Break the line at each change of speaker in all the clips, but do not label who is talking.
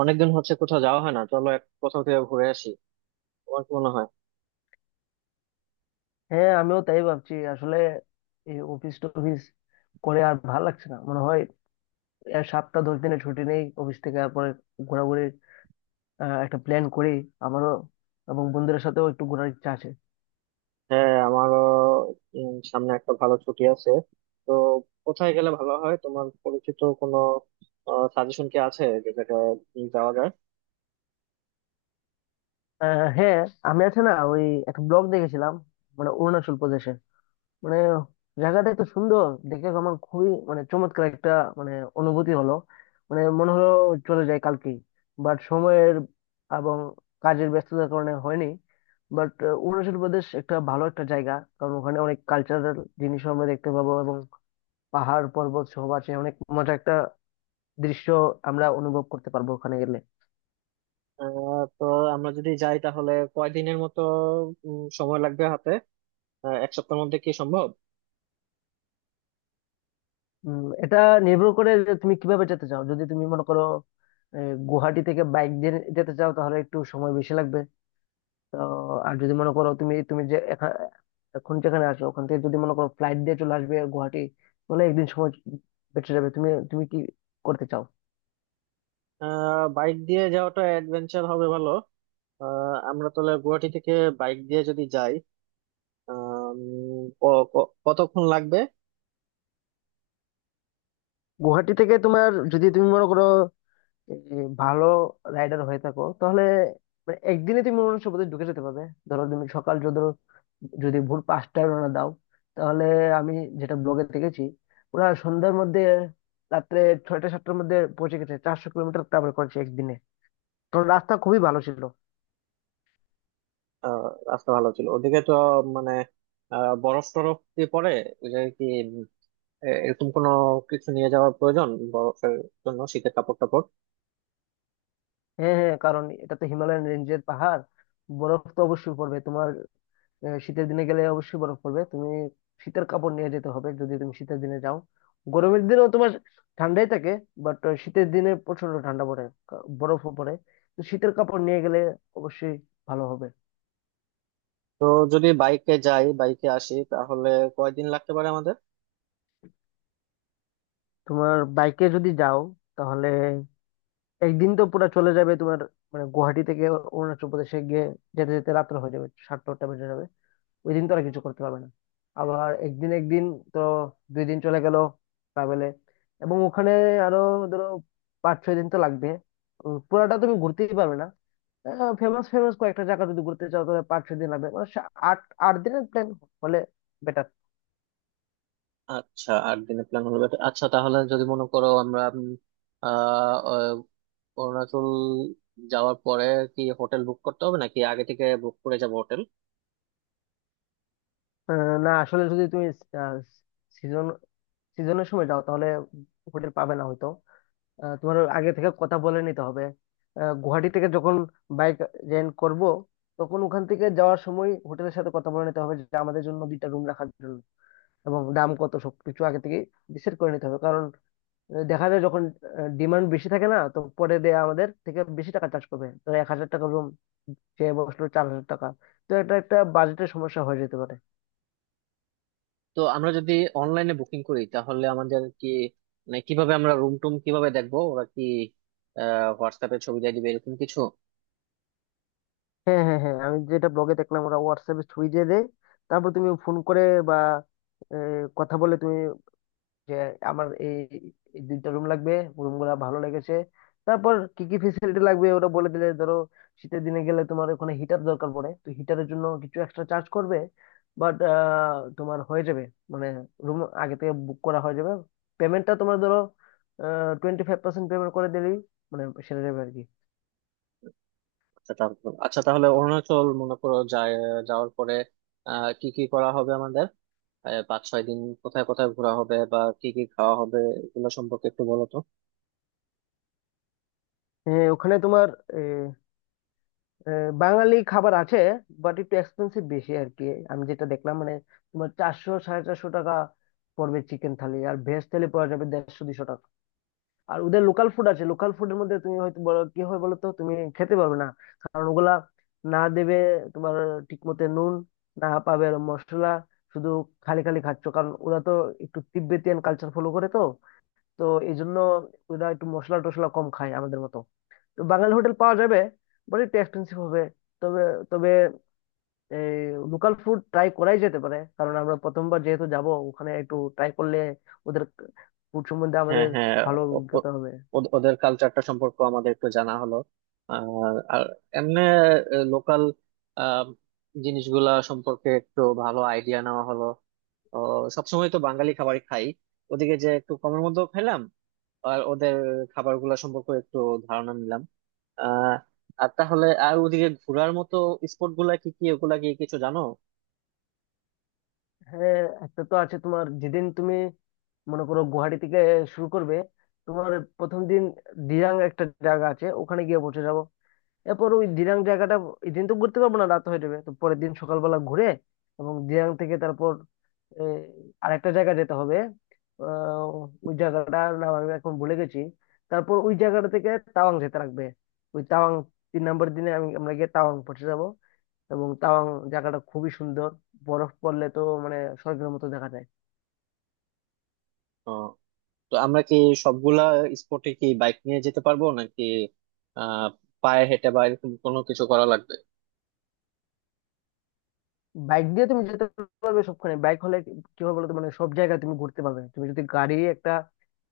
অনেকদিন হচ্ছে কোথাও যাওয়া হয় না, চলো এক কোথাও থেকে ঘুরে আসি। তোমার কি মনে হয়?
হ্যাঁ, আমিও তাই ভাবছি আসলে। এই অফিস টফিস করে আর ভাল লাগছে না মনে হয়। এর সপ্তাহ 10 দিনের ছুটি নেই অফিস থেকে, আর পরে ঘোরাঘুরি, একটা প্ল্যান করি। আমারও এবং বন্ধুদের সাথেও একটু ঘোরার ইচ্ছা আছে।
হ্যাঁ, আমারও। সামনে একটা ভালো ছুটি আছে, তো কোথায় গেলে ভালো হয়? তোমার পরিচিত কোনো সাজেশন কি আছে যেটাতে যাওয়া যায়?
হ্যাঁ, আমি আছে না ওই, একটা ব্লগ দেখেছিলাম মানে অরুণাচল প্রদেশে। মানে জায়গাটা তো সুন্দর দেখে আমার খুবই, মানে চমৎকার একটা, মানে অনুভূতি হলো, মানে মনে হলো চলে যায় কালকেই। বাট সময়ের এবং কাজের ব্যস্ততার কারণে হয়নি। বাট অরুণাচল প্রদেশ একটা ভালো একটা জায়গা, কারণ ওখানে অনেক কালচারাল জিনিসও আমরা দেখতে পাবো এবং পাহাড় পর্বত সহ আছে অনেক মজা একটা দৃশ্য আমরা অনুভব করতে পারবো ওখানে গেলে।
তো আমরা যদি যাই তাহলে কয়দিনের মতো সময় লাগবে হাতে? এক সপ্তাহের মধ্যে কি সম্ভব?
উম, এটা নির্ভর করে যে তুমি কিভাবে যেতে চাও। যদি তুমি মনে করো গুয়াহাটি থেকে বাইক দিয়ে যেতে চাও, তাহলে একটু সময় বেশি লাগবে। তো আর যদি মনে করো তুমি তুমি যে এখন যেখানে আছো ওখান থেকে, যদি মনে করো ফ্লাইট দিয়ে চলে আসবে গুয়াহাটি, তাহলে একদিন সময় বেঁচে যাবে। তুমি তুমি কি করতে চাও?
বাইক দিয়ে যাওয়াটা অ্যাডভেঞ্চার হবে, ভালো। আমরা তাহলে গুয়াহাটি থেকে বাইক দিয়ে যদি যাই, আহ, উম, ক- ক- কতক্ষণ লাগবে?
গুয়াহাটি থেকে তোমার, যদি তুমি মনে করো এই ভালো রাইডার হয়ে থাকো, তাহলে মানে একদিনে তুমি মনে হচ্ছে বোধহয় ঢুকে যেতে পারবে। ধরো তুমি সকাল যদি, ভোর 5টায় রওনা দাও, তাহলে আমি যেটা ব্লগে দেখেছি ওরা সন্ধ্যার মধ্যে, রাত্রে 6টা 7টার মধ্যে পৌঁছে গেছে, 400 কিলোমিটার ট্রাভেল করেছে একদিনে, কারণ রাস্তা খুবই ভালো ছিল।
আহ, রাস্তা ভালো ছিল ওদিকে তো? মানে বরফ টরফ দিয়ে পরে যে কি, উম, এরকম কোনো কিছু নিয়ে যাওয়ার প্রয়োজন, বরফের জন্য শীতের কাপড় টাপড়?
হ্যাঁ, হ্যাঁ, কারণ এটা তো হিমালয়ান রেঞ্জের পাহাড়, বরফ তো অবশ্যই পড়বে তোমার। শীতের দিনে গেলে অবশ্যই বরফ পড়বে, তুমি শীতের কাপড় নিয়ে যেতে হবে যদি তুমি শীতের দিনে যাও। গরমের দিনেও তোমার ঠান্ডাই থাকে, বাট শীতের দিনে প্রচন্ড ঠান্ডা পড়ে, বরফও পড়ে। তো শীতের কাপড় নিয়ে গেলে অবশ্যই ভালো হবে।
তো যদি বাইকে যাই বাইকে আসি তাহলে কয়দিন লাগতে পারে আমাদের?
তোমার বাইকে যদি যাও, তাহলে একদিন তো পুরো চলে যাবে তোমার, মানে গুয়াহাটি থেকে অরুণাচল প্রদেশে গিয়ে যেতে যেতে রাত্র হয়ে যাবে, 7টা 8টা বেজে যাবে। ওই দিন তোরা কিছু করতে পারবে না। আবার একদিন একদিন, তো 2 দিন চলে গেল ট্রাভেলে। এবং ওখানে আরো, ধরো, 5-6 দিন তো লাগবে। উম, পুরাটা তুমি ঘুরতেই পারবে না। ফেমাস ফেমাস কয়েকটা জায়গা যদি ঘুরতে চাও, তাহলে 5-6 দিন লাগবে, মানে সা- আট আট দিনের প্ল্যান হলে বেটার।
আচ্ছা, 8 দিনের প্ল্যান হলো better। আচ্ছা তাহলে যদি মনে করো আমরা আহ আহ, অরুণাচল যাওয়ার পরে কি হোটেল বুক করতে হবে, নাকি আগে থেকে বুক করে যাবো হোটেল?
না, আসলে যদি তুমি সিজন সিজনের সময় যাও, তাহলে হোটেল পাবে না হয়তো। তোমার আগে থেকে কথা বলে নিতে হবে। গুয়াহাটি থেকে যখন বাইক রেন্ট করব, তখন ওখান থেকে যাওয়ার সময় হোটেলের সাথে কথা বলে নিতে হবে যে আমাদের জন্য দুইটা রুম রাখার জন্য, এবং দাম কত সবকিছু আগে থেকে ডিসাইড করে নিতে হবে। কারণ দেখা যায় যখন ডিমান্ড বেশি থাকে, না তো পরে দেয়া আমাদের থেকে বেশি টাকা চার্জ করবে। ধরো 1,000 টাকা রুম চেয়ে বসলো 4,000 টাকা, তো এটা একটা বাজেটের সমস্যা হয়ে যেতে পারে।
তো আমরা যদি অনলাইনে বুকিং করি তাহলে আমাদের কি, মানে কিভাবে আমরা রুম টুম কিভাবে দেখবো? ওরা কি হোয়াটসঅ্যাপে ছবি দিয়ে দিবে এরকম কিছু?
হ্যাঁ, হ্যাঁ, হ্যাঁ, আমি যেটা ব্লগে দেখলাম ওরা হোয়াটসঅ্যাপে ছবি দিয়ে দেয়, তারপর তুমি ফোন করে বা এ, কথা বলে তুমি যে আমার এই, এই দুইটা রুম লাগবে, রুম গুলা ভালো লেগেছে। তারপর কি কি ফেসিলিটি লাগবে ওরা বলে দিলে, ধরো শীতের দিনে গেলে তোমার ওখানে হিটার দরকার পড়ে, তো হিটারের জন্য কিছু এক্সট্রা চার্জ করবে। বাট তোমার হয়ে যাবে, মানে রুম আগে থেকে বুক করা হয়ে যাবে। পেমেন্টটা তোমার, ধরো, 25% পেমেন্ট করে দিলেই মানে সেরে যাবে আর কি।
আচ্ছা তাহলে, আচ্ছা তাহলে অরুণাচল মনে করো যায়, যাওয়ার পরে কি কি করা হবে আমাদের? 5-6 দিন কোথায় কোথায় ঘোরা হবে বা কি কি খাওয়া হবে, এগুলো সম্পর্কে একটু বলো তো।
ওখানে তোমার বাঙালি খাবার আছে, বাট একটু এক্সপেন্সিভ বেশি আর কি। আমি যেটা দেখলাম মানে তোমার 400-450 টাকা পড়বে চিকেন থালি, আর ভেজ থালি পড়া যাবে 150-200 টাকা। আর ওদের লোকাল ফুড আছে, লোকাল ফুডের মধ্যে তুমি হয়তো বলো কি হয় বলো তো তুমি খেতে পারবে না, কারণ ওগুলা না দেবে তোমার ঠিক মতো নুন, না পাবে মশলা, শুধু খালি খালি খাচ্ছ। কারণ ওরা তো একটু তিব্বেতিয়ান কালচার ফলো করে, তো তো এই জন্য ওরা একটু মশলা টশলা কম খায় আমাদের মতো। বাঙালি হোটেল পাওয়া যাবে বাট একটু এক্সপেন্সিভ হবে। তবে, তবে এই লোকাল ফুড ট্রাই করাই যেতে পারে, কারণ আমরা প্রথমবার যেহেতু যাব ওখানে একটু ট্রাই করলে ওদের ফুড সম্বন্ধে
হ্যাঁ,
আমাদের
হ্যাঁ।
ভালো
ও- ও-
অভিজ্ঞতা হবে।
ওদের কালচারটা সম্পর্কে আমাদের একটু জানা হলো আর আর এমনি লোকাল জিনিসগুলা সম্পর্কে একটু ভালো আইডিয়া নেওয়া হলো। ও, সবসময় তো বাঙালি খাবারই খাই, ওদিকে যে একটু কমের মধ্যেও খাইলাম আর ওদের খাবারগুলো সম্পর্কে একটু ধারণা নিলাম। আহ আর তাহলে আর ওদিকে ঘোরার মতো স্পট গুলা কি কি, ওগুলা কি কিছু জানো?
হ্যাঁ, একটা তো আছে তোমার, যেদিন তুমি মনে করো গুয়াহাটি থেকে শুরু করবে, তোমার প্রথম দিন দিরাং একটা জায়গা আছে, ওখানে গিয়ে পৌঁছে যাবো। এরপর ওই দিরাং জায়গাটা, এই দিন তো ঘুরতে পারবো না রাত হয়ে যাবে, তো পরের দিন সকালবেলা ঘুরে, এবং দিরাং থেকে তারপর এই আরেকটা জায়গা যেতে হবে। আহ, ওই জায়গাটার নাম আমি এখন ভুলে গেছি। তারপর ওই জায়গাটা থেকে তাওয়াং যেতে লাগবে। ওই তাওয়াং, 3 নম্বর দিনে আমরা গিয়ে তাওয়াং পৌঁছে যাব। এবং তাওয়াং জায়গাটা খুবই সুন্দর, বরফ পড়লে তো মানে স্বর্গের মতো দেখা যায়।
তো আমরা কি সবগুলা স্পটে কি বাইক নিয়ে যেতে পারবো, নাকি আহ পায়ে হেঁটে বা এরকম কোনো কিছু করা লাগবে?
বাইক দিয়ে তুমি যেতে পারবে সবখানে। বাইক হলে কি হবে বলতো, মানে সব জায়গায় তুমি ঘুরতে পারবে। তুমি যদি গাড়ি একটা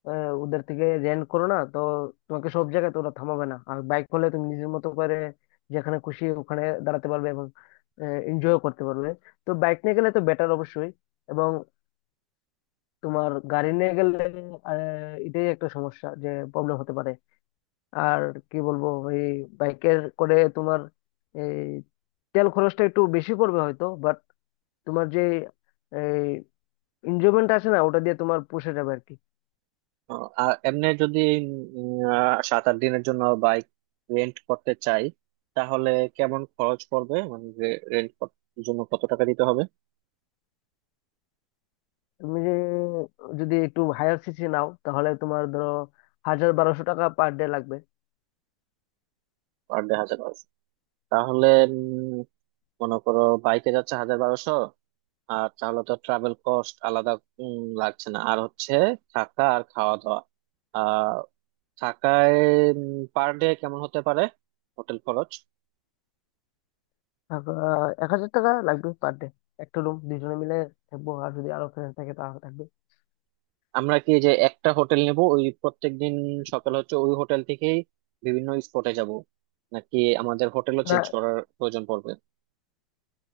ওদের থেকে রেন্ট করো, না তো তোমাকে সব জায়গায় তো ওরা থামাবে না। আর বাইক হলে তুমি নিজের মতো করে যেখানে খুশি ওখানে দাঁড়াতে পারবে এবং এনজয় করতে পারবে। তো বাইক নিয়ে গেলে তো বেটার অবশ্যই। এবং তোমার গাড়ি নিয়ে গেলে এটাই একটা সমস্যা যে প্রবলেম হতে পারে। আর কি বলবো, এই বাইকের করে তোমার এই তেল খরচটা একটু বেশি পড়বে হয়তো, তোমার যে এনজয়মেন্ট আসে না ওটা দিয়ে তোমার পুষে যাবে আর কি।
আর এমনি যদি 7-8 দিনের জন্য বাইক রেন্ট করতে চাই তাহলে কেমন খরচ পড়বে, মানে রেন্ট জন্য কত টাকা দিতে হবে?
তুমি যে যদি একটু হায়ার সিসি নাও, তাহলে তোমার ধরো 1,000-1,200 টাকা পার ডে লাগবে।
Per day 1000-1200? তাহলে উম, মনে করো বাইকে যাচ্ছে 1000-1200, আর তাহলে তো ট্রাভেল কস্ট আলাদা উম, লাগছে না। আর হচ্ছে থাকা আর খাওয়া দাওয়া, থাকায় পার ডে কেমন হতে পারে হোটেল খরচ?
আহ, 1,000 টাকা লাগবে পার ডে, একটা রুম দুজনে মিলে থাকবো। আর যদি আরো ফ্রেন্ড থাকে তাহলে থাকবে।
আমরা কি যে একটা হোটেল নেব ওই প্রত্যেকদিন সকাল, হচ্ছে ওই হোটেল থেকেই বিভিন্ন স্পটে যাব, নাকি আমাদের হোটেলও চেঞ্জ
না
করার প্রয়োজন পড়বে?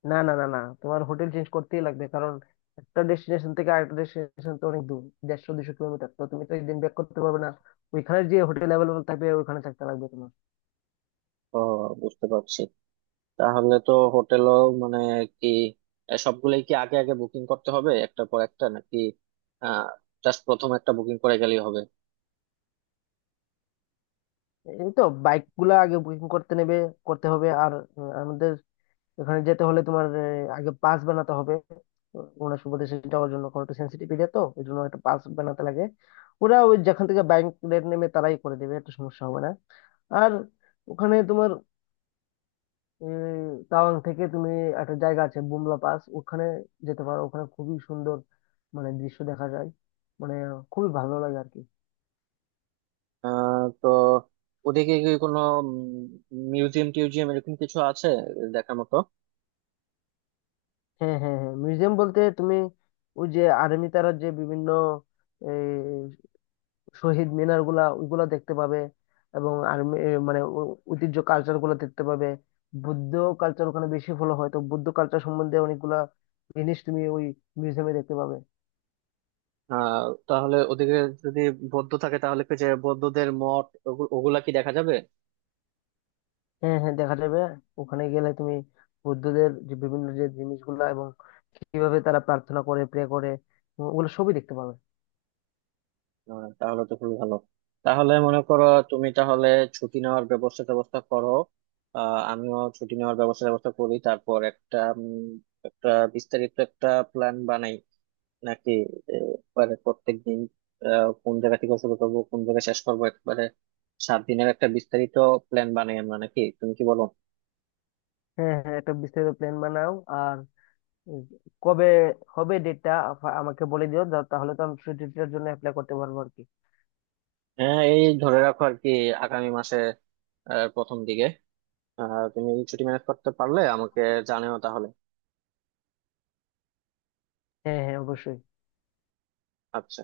না না না না, তোমার হোটেল চেঞ্জ করতেই লাগবে, কারণ একটা ডেস্টিনেশন থেকে আরেকটা ডেস্টিনেশন তো অনেক দূর, 150-200 কিলোমিটার, তো তুমি তো একদিন ব্যাক করতে পারবে না। ওইখানে যে হোটেল অ্যাভেলেবল থাকবে ওইখানে থাকতে লাগবে তোমার।
ও, বুঝতে পারছি। তাহলে তো হোটেলও মানে কি, এ সবগুলোই কি আগে আগে বুকিং করতে হবে একটার পর একটা, নাকি আহ জাস্ট প্রথম একটা বুকিং করে গেলেই হবে?
এই তো, বাইক গুলা আগে বুকিং করতে হবে। আর উম, আমাদের এখানে যেতে হলে তোমার আগে পাস বানাতে হবে ওনার সুবাদে যাওয়ার জন্য, কারণ একটু সেন্সিটিভ এরিয়া তো, এই জন্য একটা পাস বানাতে লাগে। ওরা ওই যেখান থেকে বাইক রেট নেমে তারাই করে দেবে, একটা সমস্যা হবে না। আর ওখানে তোমার উম, তাওয়াং থেকে তুমি একটা জায়গা আছে বুমলা পাস, ওখানে যেতে পারো, ওখানে খুবই সুন্দর মানে দৃশ্য দেখা যায়, মানে খুবই ভালো লাগে আর কি।
তো ওদিকে কি কোনো মিউজিয়াম টিউজিয়াম এরকম কিছু আছে দেখার মতো?
হ্যাঁ, হ্যাঁ, হ্যাঁ, মিউজিয়াম বলতে তুমি ওই যে আর্মি তারা যে বিভিন্ন এই, শহীদ মিনার গুলা ওইগুলা দেখতে পাবে, এবং আর্মি মানে ঐতিহ্য কালচার গুলা দেখতে পাবে। বৌদ্ধ কালচার ওখানে বেশি ফলো হয়, তো বৌদ্ধ কালচার সম্বন্ধে অনেকগুলা জিনিস তুমি ওই মিউজিয়ামে দেখতে পাবে।
আহ তাহলে ওদিকে যদি বৌদ্ধ থাকে তাহলে কি, যে বৌদ্ধদের মঠ ওগুলা কি দেখা যাবে?
হ্যাঁ, হ্যাঁ, দেখা যাবে। ওখানে গেলে তুমি বৌদ্ধদের যে বিভিন্ন যে জিনিসগুলা, এবং কিভাবে তারা প্রার্থনা করে, প্রে করে, ওগুলো সবই দেখতে পাবে।
তাহলে তো খুবই ভালো। তাহলে মনে করো তুমি তাহলে ছুটি নেওয়ার ব্যবস্থা ব্যবস্থা করো, আমিও ছুটি নেওয়ার ব্যবস্থা ব্যবস্থা করি। তারপর একটা একটা বিস্তারিত একটা প্ল্যান বানাই, নাকি একবারে প্রত্যেক দিন কোন জায়গা থেকে শুরু করবো কোন জায়গায় শেষ করবো, একবারে 7 দিনের একটা বিস্তারিত প্ল্যান বানাই আমরা? নাকি তুমি কি বলো?
হ্যাঁ, হ্যাঁ, একটা বিস্তারিত প্ল্যান বানাও। আর উম, কবে হবে ডেটটা আমাকে বলে দিও, তাহলে তো আমি ছুটিটার জন্য অ্যাপ্লাই করতে পারবো আর কি।
হ্যাঁ, এই ধরে রাখো আর কি, আগামী মাসে প্রথম দিকে। তুমি ছুটি ম্যানেজ করতে পারলে আমাকে জানিও তাহলে।
হ্যাঁ, হ্যাঁ, অবশ্যই।
আচ্ছা।